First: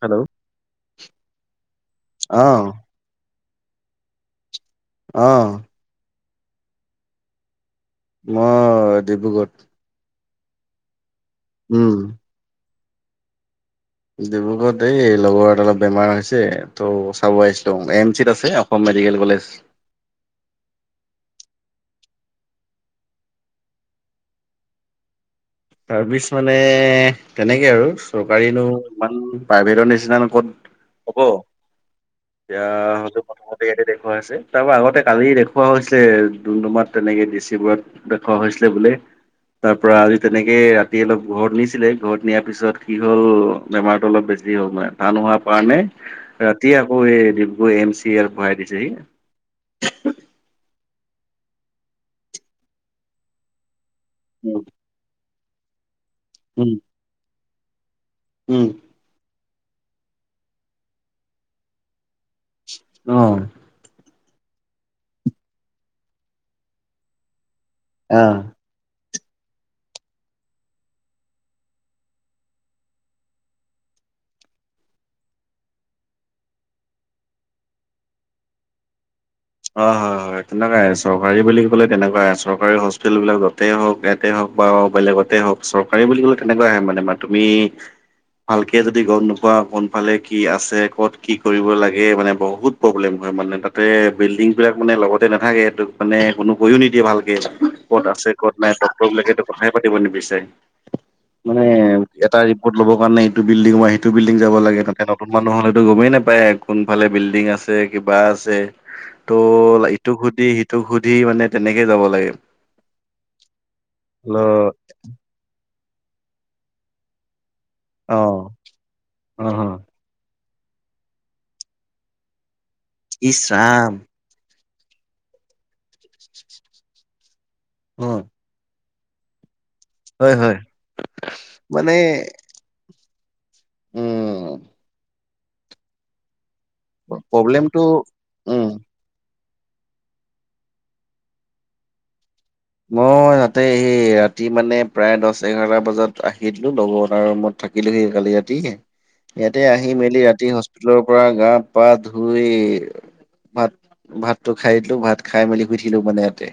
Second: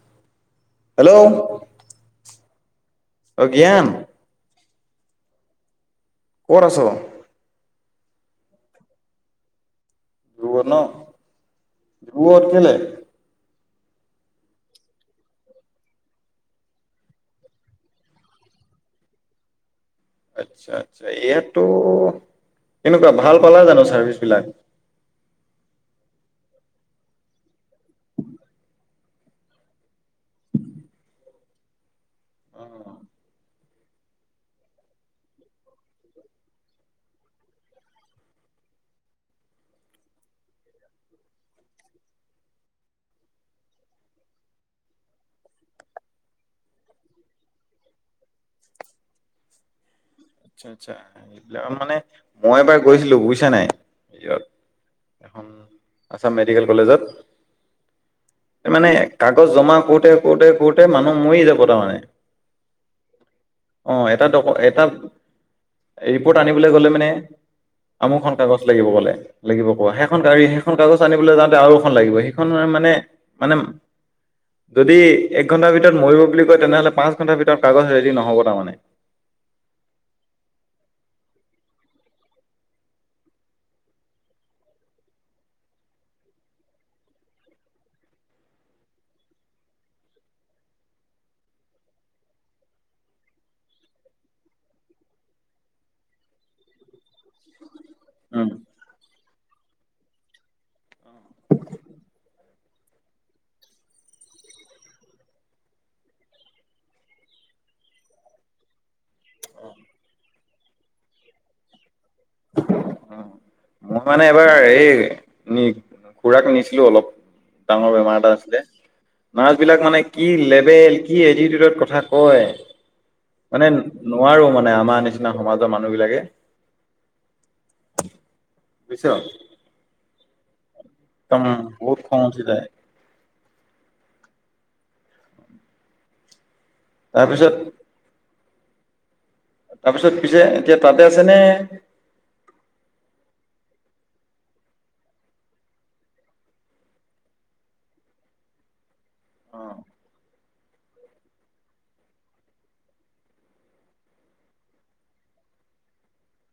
Hello hello অ অ জ্ঞান অহ। কত আছ। মই ডিব্ৰুগড়। দুত ন। দুত কেলে? ডিব্ৰুগড়ত দ লগৰ অলপ বেমাৰ হৈছে ত' চাব আহিছিলো এম চিত আছে অসম মেডিকেল কলেজ। আচ্ছা আচ্ছা ইয়াতো কেনেকুৱা ভাল পালা জানো চাৰ্ভিচবিলাক। চাৰ্ভিচ মানে তেনেকে আৰু চৰকাৰীনো ইমান প্ৰাইভেটৰ নিচিননা ক'ত হ'ব। অ এতিয়ালে পথা। ইয়াতে দেখুুৱা হৈছে। তাৰ পৰা আগতে কালি দেখুুৱাছিলে ডুমডুমাত তেনেকে ডিচি বোৰত দেখুওাছিলে বোলে। তাৰ পৰাৰা আজি তেনেকে ৰাতি অলপ ঘৰত নিছিলে ঘৰত নিয়াৰ পিছত কি হ'ল বেমাৰতটো অলপ বেছি হ'লান টান হোৱাৰ কাৰণে ৰাতিয়ে আকৌ এই ডিব্ৰুগড় এম চি এ ভৰাই দিছেহি। আচা আচ্ছা এইবিলাক মানে মই এবাৰ গৈছিলো বুজিছা নাই। উম। ভাল। আছাম মেডিকেল উম কলেজত। উম মানে কাক। কাকজ জমা কৰোতে কৰোতে কৰোতে মানুহ মৰি যাব তাৰমানে। অহ। তাত এটা। ৰিপৰ্ট আনিবলৈ গ'লে মানে। অ আমুকখন কাগজ লাগিব কলে। লাগিব কয়, সেইখন কাই সেইখন কাগজ আনিবলৈ যাওঁতে আৰু এখন লাগিব, সেইখনো আৰ‌ মানে, মানে যদি এক ঘন্টাৰ ভিতৰত মৰিব বুলি কয়, তেনেহ'লে পাঁচ ঘন্টাৰ ভিতৰত কাগজ ৰেডি নহ'ব তাৰমানে। অ হয় হয়। তেনেকুৱাই আৰু। চৰকাৰী বুলি ক'লে তেনেকুৱাই, চৰকাৰী হস্পিতেেল বিলাক যতেই হওক, ইয়াতে হওক বা বেলেগতে হওক চৰকাৰী বুলি কলে তেনেকুৱাই হয় মানে তুমি ভালকে যদি গম নোপোৱা কোনফালে কি আছে, ক'ত কি কৰিব লাগে, মানে বহুত প্ৰব্লেম হয় মানে তাতে। বিল্ডিং বিলাক মানে লগতে নাথাকে, এইটো মানে কোনো কৈও নিদিয়ে ভালকে। ক'ত আছে, উম, ক'ত নাই ক'ত। কথাই পাতিব নিবিচাৰে। মানে এটা ৰিপৰ্ট ল'ব কাৰণে ইটো বিল্ডিং বা সিটো বিল্ডিং যাব লাগে, তাতে নতুন মানুহ হলেতো গমেই নাপায় কোনফালে বিল্ডিং আছে কিবা আছে। ত' ইটোক সুধি সিটোক সুধি মানে তেনেকে যাব লাগে। মই মানে ল এবাৰ এই। খুৰাক নিছিলো অলপ। ডাঙৰ বেমাৰ অ এটা আছিলে, অ নাৰ্ছ বিলাক মানে কি। এ কি এটিটিউডত কথা কয়! ইচ মানে ৰাম নোৱাৰো মানে আ। মাৰ নিচিনা সমাজৰ মা। মানুহ বিলাকে। উম। পিছ। হয় হয়। মানে। বহুত খং উঠি যায়। উম তাৰপিছত প্ৰব্লেমটো উম তাৰপিছত পিছে এতিয়া তাতে আছেনে? মই তাতে সেই ৰাতি মানে প্ৰায় দছ এঘাৰটা বজাত আহি দিলো, লগৰ এটাৰ ৰূমত থাকিলোহি কালি ৰাতি ইয়াতে আহি মেলি ৰাতি হচ [unintelligible] লৰ পৰা গা পা ধুই ভাত ভাতটো খাই দিলো, ভাত খাই মেলি শুই থাকিলো মানে ইয়াতে।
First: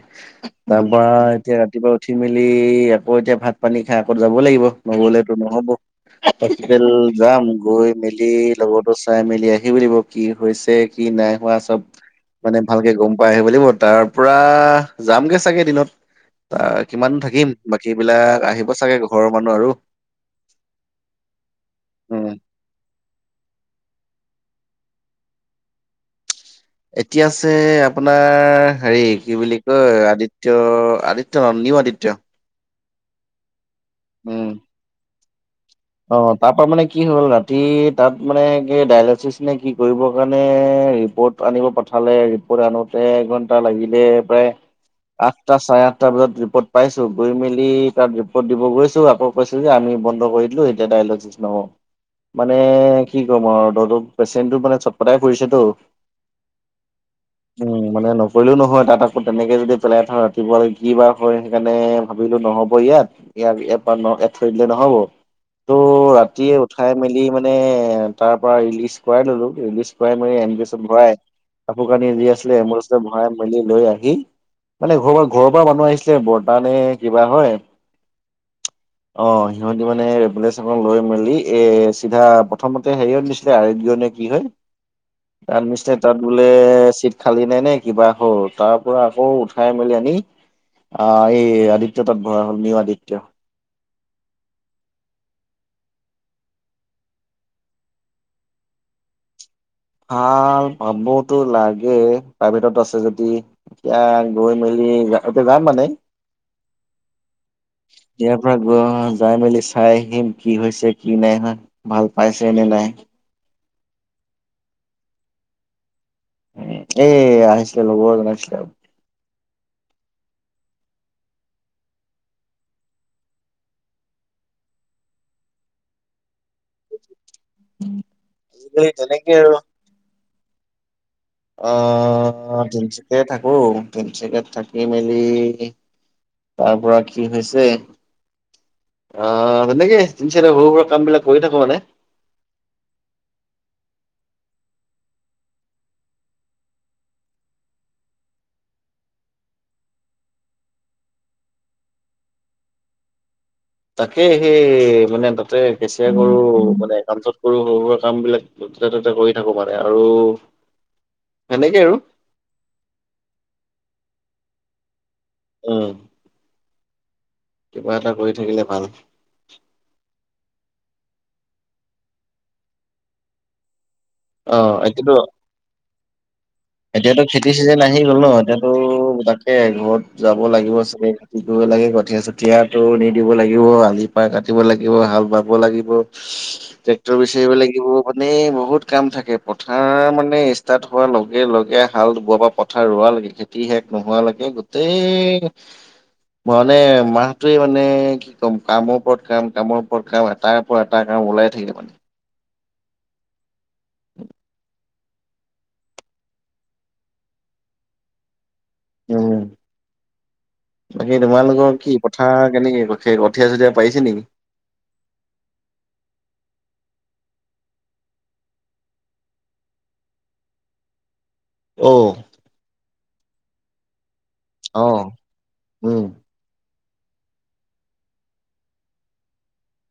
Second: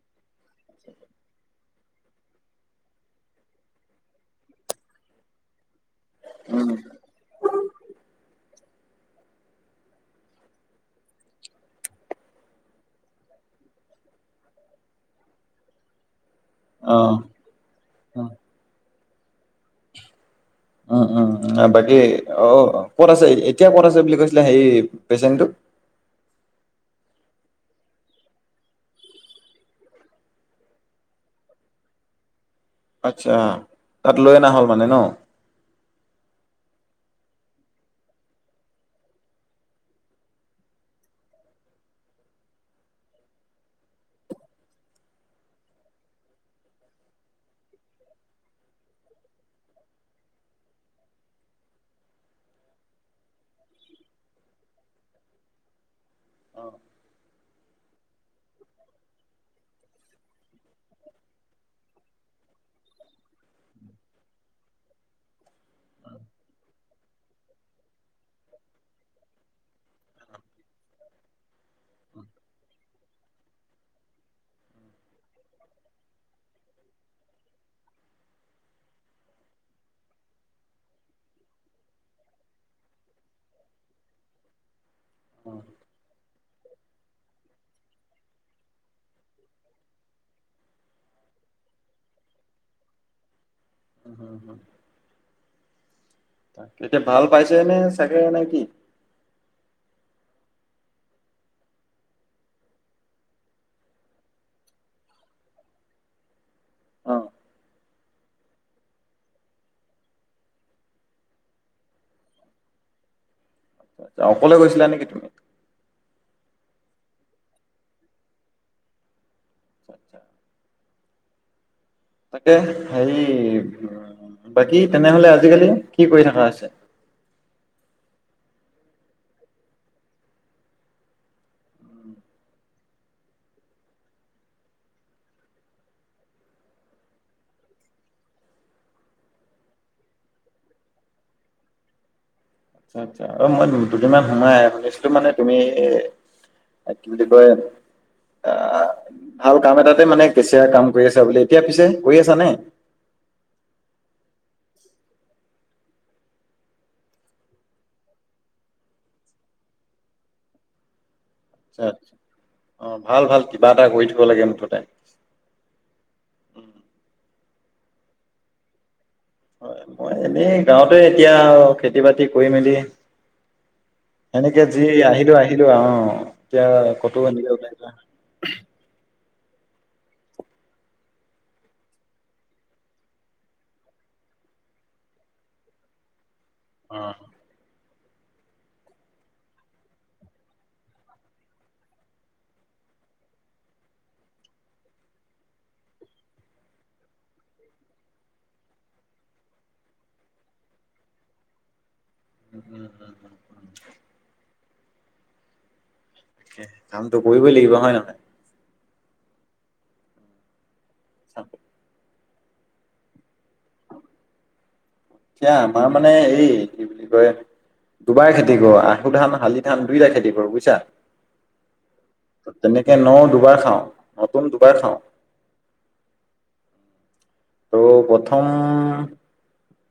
তাৰপা এতিয়া ৰাতিপুৱা উঠি মেলি আকৌ এতিয়া ভাত পানী খাই আকৌতো যাব লাগিব, নগলেতো নহ'ব। উম, হস্পিটেল যাম, গৈ মেলি লগৰটো চাই মেলি আহিব লাগিব কি হৈছে, কি নাই হোৱা, চব মানে ভালকে গম পাই আহিব লাগিব। তাৰ পৰা যামগে চাগে দিনত তা কিমান অ'। থাকিম? বাকী বিলাক আহিব চাগে ঘ ঘৰৰ মানুহ আৰু। উম উম আও বাকী উম অ ক'ত আছে এ এত- এতিয়া ক'ত আছে বুলি কৈছিলা হেই পেচেণ্টটো? এতিয়া আছে আপোনাৰ হেৰি, কি বুলি কয় আদিত্য, আদিত্য নয়, নিউ আদিত্য। আচ্ছা। তাত লৈ অনা উম হল মানে ন? অ তাৰ পৰাা মানে কি হ'ল ৰাতি তাত মানে কি ডায়লিচিচ নে কি কৰিবৰ কাৰণে ৰিপৰ্ট আনিব পঠালে ৰিপৰ্ট আনোতে এঘন্টা লাগিলে প্ৰায় আঠটা চাৰে আঠটা বজাত ৰিপৰ্ট পাইছো গৈ মেলি তাত ৰিপৰ্ট দিব গৈছো আকৌ কৈছো যে আমি বন্ধ কৰি দিলো এত- এতিয়া ডায়লচিচ নহ'ব মানে কি কম আৰু ত পেচেণ্টটো মানে চটপটাই ফুৰিছেতো উ মানে নকৰিলেও নহয় তাত আকৌ তেনেকে যদি পেলাই থ ৰাতিপুৱালে কি বাাৰ হয় সেইকাৰণে ভাবিলো নহব ইয়াত ইয়াক এপ থৈ দিলে নহব। ত ৰাতিয়ে উঠাই মেলি মানে তাৰ পৰা ৰিলিজ কৰাই ললো। ৰিলিজ কৰাই মেলি এম্বুলেঞ্চত ভৰাই কাপোৰ কানি যি আছিলে এম্বুলেঞ্চত ভৰাই মেলি লৈ আহি মানে ঘৰ পৰা ঘৰৰ পৰা মানুহ আহিছিলে বৰতা নে কিবা হয় অ সিহঁতি মানে এম্বুলেঞ্চ খন লৈ মেলি এ চিধা প্ৰথমতে হেৰিয়ত নিছিলে আৰোগ্য নে কি হয় তাত নিছিলে তাত বোলে চিট খালি নাই নে কিবা হ'ল তাৰ পৰা আকৌ উঠাই মেলি আনি আহ এই আদিত্য তাত ভৰা হ'ল নিউ আদিত্য উম হম হুম তাকে এতিয়া ভাল পাইছে নে চাগে নে কি? ভাল পাবতো লাগে প্ৰাইভেটত আছে যদি এতিয়া গৈ মেলি এতিয়া যাম মানে অ ইয়াৰ পৰা গৈ যাই মেলি চাই আহিম কি হৈছে কি নাইহোৱা ভাল পাইছে নে নাই। অকলে গৈছিলা নেকি তুমি? এই আহিছিল লগজন আছিল আৰু তাকে হেৰি বাকী তেনেহলে আজিকালি কি কৰি থাকা হৈছে? এই তেনেকৈ আৰু আহ তিনিচুকীয়া থাকো তিনিচুকীয়াত থাকি মেলি তাৰ পৰা কি হৈছে আহ তেনেকে তিনিচুকীয়া সৰু সুৰা কাম বিলাক কৰি থাকো মানে। আচ্ছা আচ্ছা অ মই দুদিনমান সোমাই শুনিছিলো মানে তুমি কি বুলি কয় ভাল কাম এটাতে মানে কেচিয়া কাম কৰি আছা বুলি এতিয়া পিছে কৰি আছানে? তাকে সেই মানে তাতে কেচিয়াৰ কৰো মানে একাউছত কৰো সৰু সুৰা কাম বিলাক যতে ততে কৰি থাকো মানে আৰু সেনেকে আচ্ছা আৰু আচ্ছা অ ভাল ভাল কিবা এটা কৰি থকা দিব লাগে মুঠতে উমহ কিবা এটা কৰি থাকিলে ভাল হয় মই এনেই গাঁৱতে এতিয়া খেতি বাতি কৰি মেলি সেনেকে অ', যি এতিয়াতো আহিলো আহিলো আও অ এতিয়া ক'তো এতিয়াতো খেতি এনেকে ওলাই চিজন যোৱা আহি নাই। গ'ল ন এতিয়াতো তাক এ ঘৰত যাব লাগিব চাগে কি কৰিব লাগে কঠীয়া চঠীয়াটো নিদিব লাগিব, আলি পাৰ কাটিব লাগিব, হাল বাব লাগিব অ ট্ৰেক্টৰ বিচাৰিব লাগিব মানে, বহুত কাম থাকে। পথাৰ মানে ষ্টাৰ্ট হোৱাৰ লগ লগে লগে হাল বোৱা পৰা পথাৰ ৰোৱা লৈকে, খেতি শেষ নোহোৱা লৈকে। গোটেই মানে, মাহটোৱে মানে কি ক'ম কামৰ ওপৰত কাম, কামৰ ওপৰত কাম, এটাৰ ওপৰত এটা কাম ওলাই থাকে মানে। [unintelligible] [inaudible] কামটো কৰিবই লাগিব হয় নহয়। উম! বাকী এতিয়া তোমালোকৰ কি? পথাৰ কেনেকে কঠীয়া চঠিয়া পাৰিছে নেকি? এতিয়া আমাৰ মানে, এই কি বুলি কয়, দুবাৰ খেতি কৰোঁ আহু ধান, শালি ধান দুইটাই খেতি কৰোঁ বুজিছা। অ'! এতিয়া ন দুবাৰ খাওঁ। নতুন দুবাৰ খাওঁ অ'! উম! ত' প্ৰথম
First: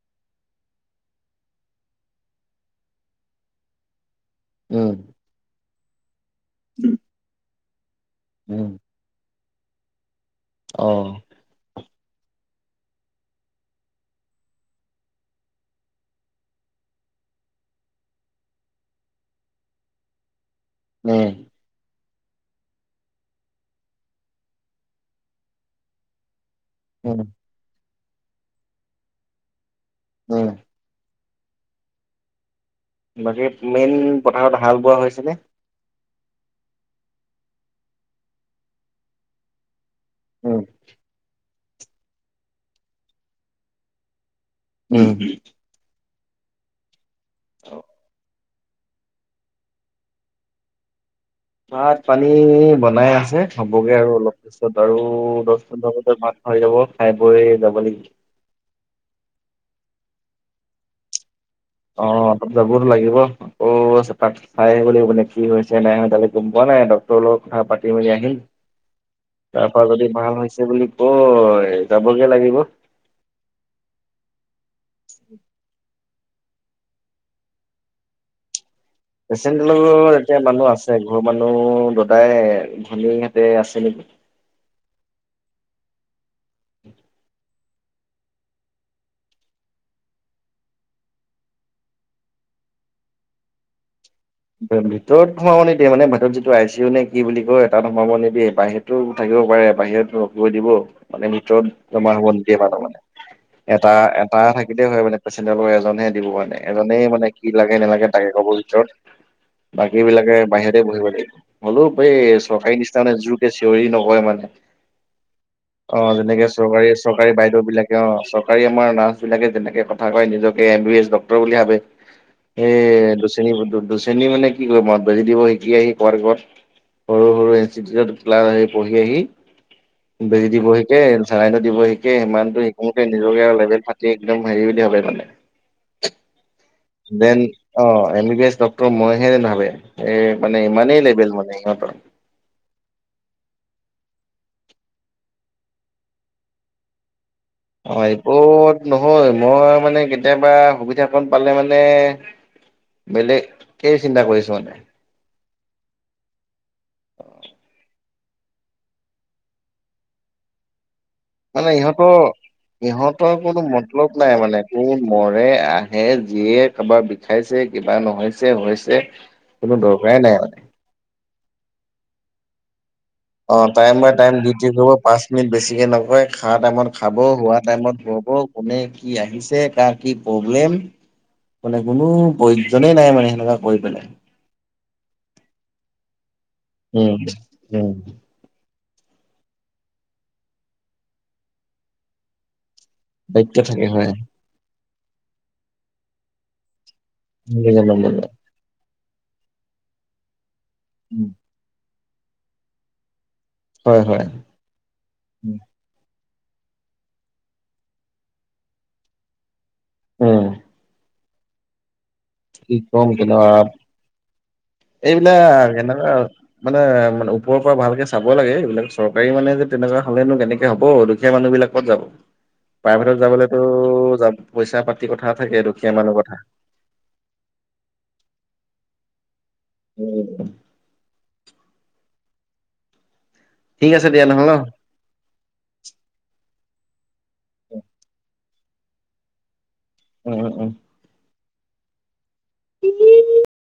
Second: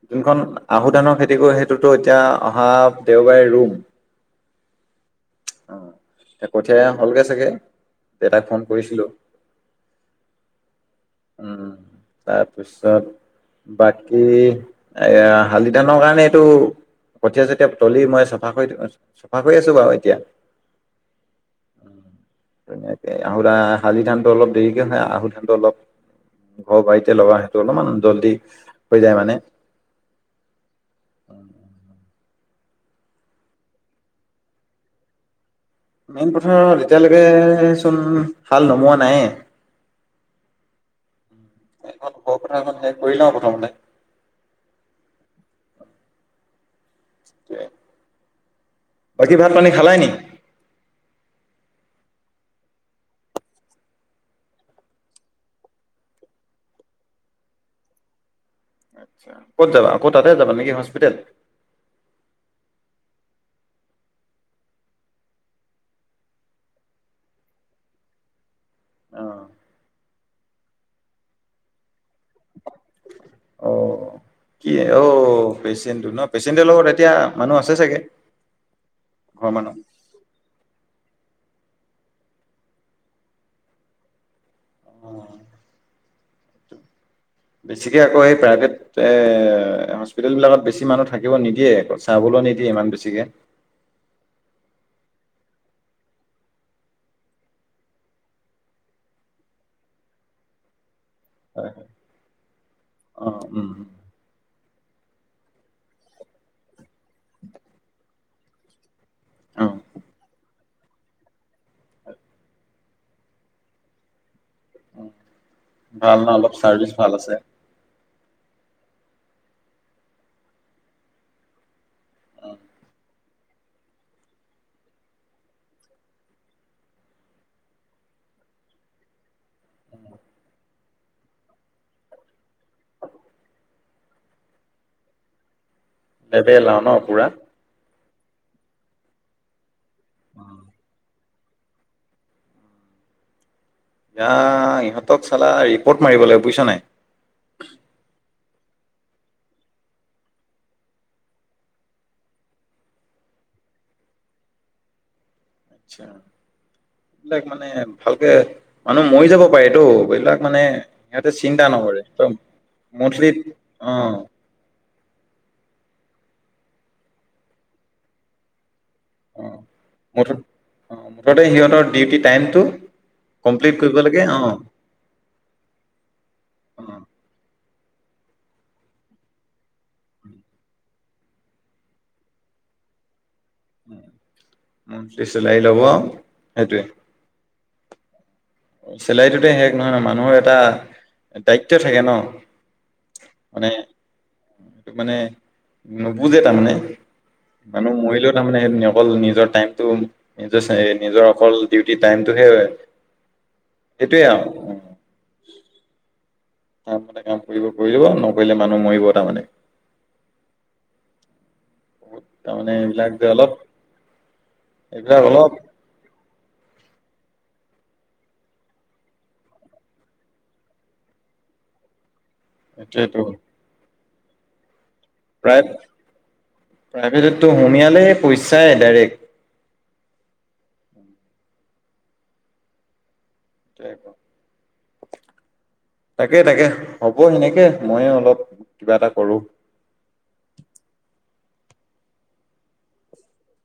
যোনখন আহু ধানৰ খেতি কৰোঁ, সেইটোতো এতিয়া অহা দেওবাৰে ৰোম। উম! অ'! এ কঠিয়াই হ'লগৈ চাগে। দেউতাক ফোন উম, কৰিছিলোঁ। অ'! তাৰপিছত। বাকী এইয়া, শালি ধানৰ কাৰণে, এইটো কঠিয়া- চঠিয়া তলি মই চফা কৰি, চফা কৰি আছোঁ বাৰু এতিয়া। উম! [unintelligible] আহু ধান, শালি ধানটো অলপ দেৰিকে হয়। আহু ধানটো অলপ ঘৰ বাৰিতে উম, লগা সেইটো অলপমান জল্দি হৈ যায় মানে। উম! [unintelligible] বাকী মেইন পথাৰত হাল বোৱা হৈছেনে? মেইন পথাৰত, এতিয়ালৈকেচোন হাল নোমোৱা নাই। উম! এইখন ঘৰ পথাৰখন শেষ কৰিলা প্ৰথমতে? উম! [unintelligible] বাকী, ভাত পানী খালায় নি? ভাত পানী বনাই আছে হ'বগে আৰু অলপ পিছত আৰু দহ, পোন্ধৰ ভিতৰত ভাত হৈ যাব। খাই বৈ যাব লাগি ক'ত যাবা? আকৌ তাতে যাবা নেকি হস্পিতাল? অ' অলপ যাবটো লাগিব। আকৌ তাত চাই আহিব লাগিব। কি হৈছে, নাই গম পোৱা নাই। ডক্টৰৰ লগত কথা পাতি মেলি আহিম। অ'। তাৰপা যদি ভাল হয় আছে বুলি কয় [unintelligible] বগে লাগিব। অ', কি অঔ পেচেণ্টটো ন? পেচেণ্টৰ লগত এতিয়া মানুহ আছে চাগে, ঘৰৰ পেচেণ্টো মানুহ। লগত এতিয়া মানুহ আছে। ঘৰৰ মানুহ দাদাই ভনীহেঁতে আছে নেকি। অ উ [inaudible] বেছিকে আকৌ সেই প্ৰাইভেট এ হস্পিটেলবিলাকত বেছি মানুহ থাকিব নিদিয়ে। আকৌ চাবলৈ নিদিয়ে ইমান বেছিকে। ভিতৰত সোমাব নিদিয়ে মানে ভিতৰত যিটো আই চি ইউ নে কি বুলি কয় তাত সোমাব নিদিয়ে বাহিৰতো থাকিব পাৰে বাহিৰতো ৰখিব দিব। মানে ভিতৰত জমা হ'ব নিদিয়ে মানুহ মানে। অ', উম, এটা এটা থাকে হয় মানে পেচেণ্জাৰ লগ এজনহে দিব মানে। এজনেই মানে কি লাগে নেলাগে তাকে ক'বৰ ভিতৰত অ', বাকীবিলাকে বাহিৰতে বহিব লাগিব। হলো এই চৰকাৰী নিচিনা মানে জোৰকে চিঞৰি নকয় মানে। অ ভাল ন যেনেকে অলপ চৰকাৰী চাৰ্ভিচ ভাল চৰকাৰী আছে বাইদেউ বিলাকে অ চ- ৰী আমাৰ নাৰ্চ বিলাকে যেনেকে কথা কয়, নিজকে এম বি এছ ডক্টৰ বুলি ভাবে। স দুচিনী সু দু শ্ৰেণী মানে কি ক ম বেজি দিব শিকি আহি কত কত সৰু সৰু ইনিউত ক্লাছ আহ পঢ়ি আহি, বেজি দিব শিকে, চেলাইনতো দিব শিকে, সিমানটো শিকোতে নিজে আৰু লেভেল ফাটি একদম হেই বুলি ভাবে মানে লেবেল লাও ন পুৰা। দেন অ এম বি বি আছ ডক্ ত মইহে ভাবে এ মানে ইমানেই লেভেল মানে। [inaudible] দা ইহঁতক চালা ৰিপৰ্ট মাৰিব লাগিব বুজিছ নাই, অ ৰিপত নহয়, মই মানে কেতিয়াবা সুবিধাাকণ পালে মানে বেলেগে চিন্তা কৰিছো মানে। আচ্ছা এইবিলাক মানে, ভালকে মানুহ মৰি যাব পাৰেটো। এইবিলাক মানে সিহঁতে চিন্তা মানে নকৰে ইহঁতৰ একদম মুঠলি ইহঁতৰ কোনো মতলব অ'। নাই মানে কোন, মৰে, আহে, যিয়ে, কাৰোবাৰ বিষাইছে, কিবা নহৈছে, যে কোনো দৰকাৰাই নাই মানে। আগতে সিহঁতৰ ডিউটি টাইমটো, অ কমপ্লিট টাইম কৰিব বাই লাগে টাইম অ ডিউটি কৰিব, পাঁচ মিনিট বেছিকে নকয়, খা অ টাইমত খাব, সোৱাদ টাইমত শুব। কোনে কি আহিছে, কাৰ কি প্ৰব্লেম, মানে কোনো প্ৰয়োজনে নাই মানে সেনেকোৱা। ক‌ই পেলাই মন্ঠলি চিলাৰি ল'ব, উম উম চেলাৰিটোতে শেষ নহয় ন, মানুহৰ এটা দায়িত্ব থাকে ন দায়িত্ব মানে থাকে হয়। সেইটো মানে নুবুজে তাৰমানে মানুহ মৰিলেও তাৰমানে সেইটো নিয়ম অকল নিজৰ টাইমটো নিজৰ চা নিজৰ অকল দিউতি যি টাইমটো সে হয় হয় তাৰ মতে কাম কৰিব কৰিব নকৰিলে মানুহ মৰিব তামানে উম বহুত তাৰমানে কি কম এইবিলাক যে কেনকা আৱ অলপ তাত এইবিলাক এনকা মানে মানে ওপৰৰ পৰা ভালকে চাব লাগে এইবিলাক চৰকাৰী মানে যে তেনেকুৱা হ'লেনো কেনেকে হ'ব দুখীয়া মানুহ বিলাক ক'ত যাব প্ৰাইভেটত এইটোৱেটো যাবলেতো পইচা পাতি কথা থাকে প্ৰায় দুখীয়া মানুহ প্ৰাইভেটতো সোমিয়ালে পইচা চায় ডাইৰেক্ উম ঠিক আছে দিয়া নহ'লে ন তাকে তাকে হ'ব সেনেকে ময়ে অলপ কিবা এটা কৰোঁ উ উম উম ইলি ইলি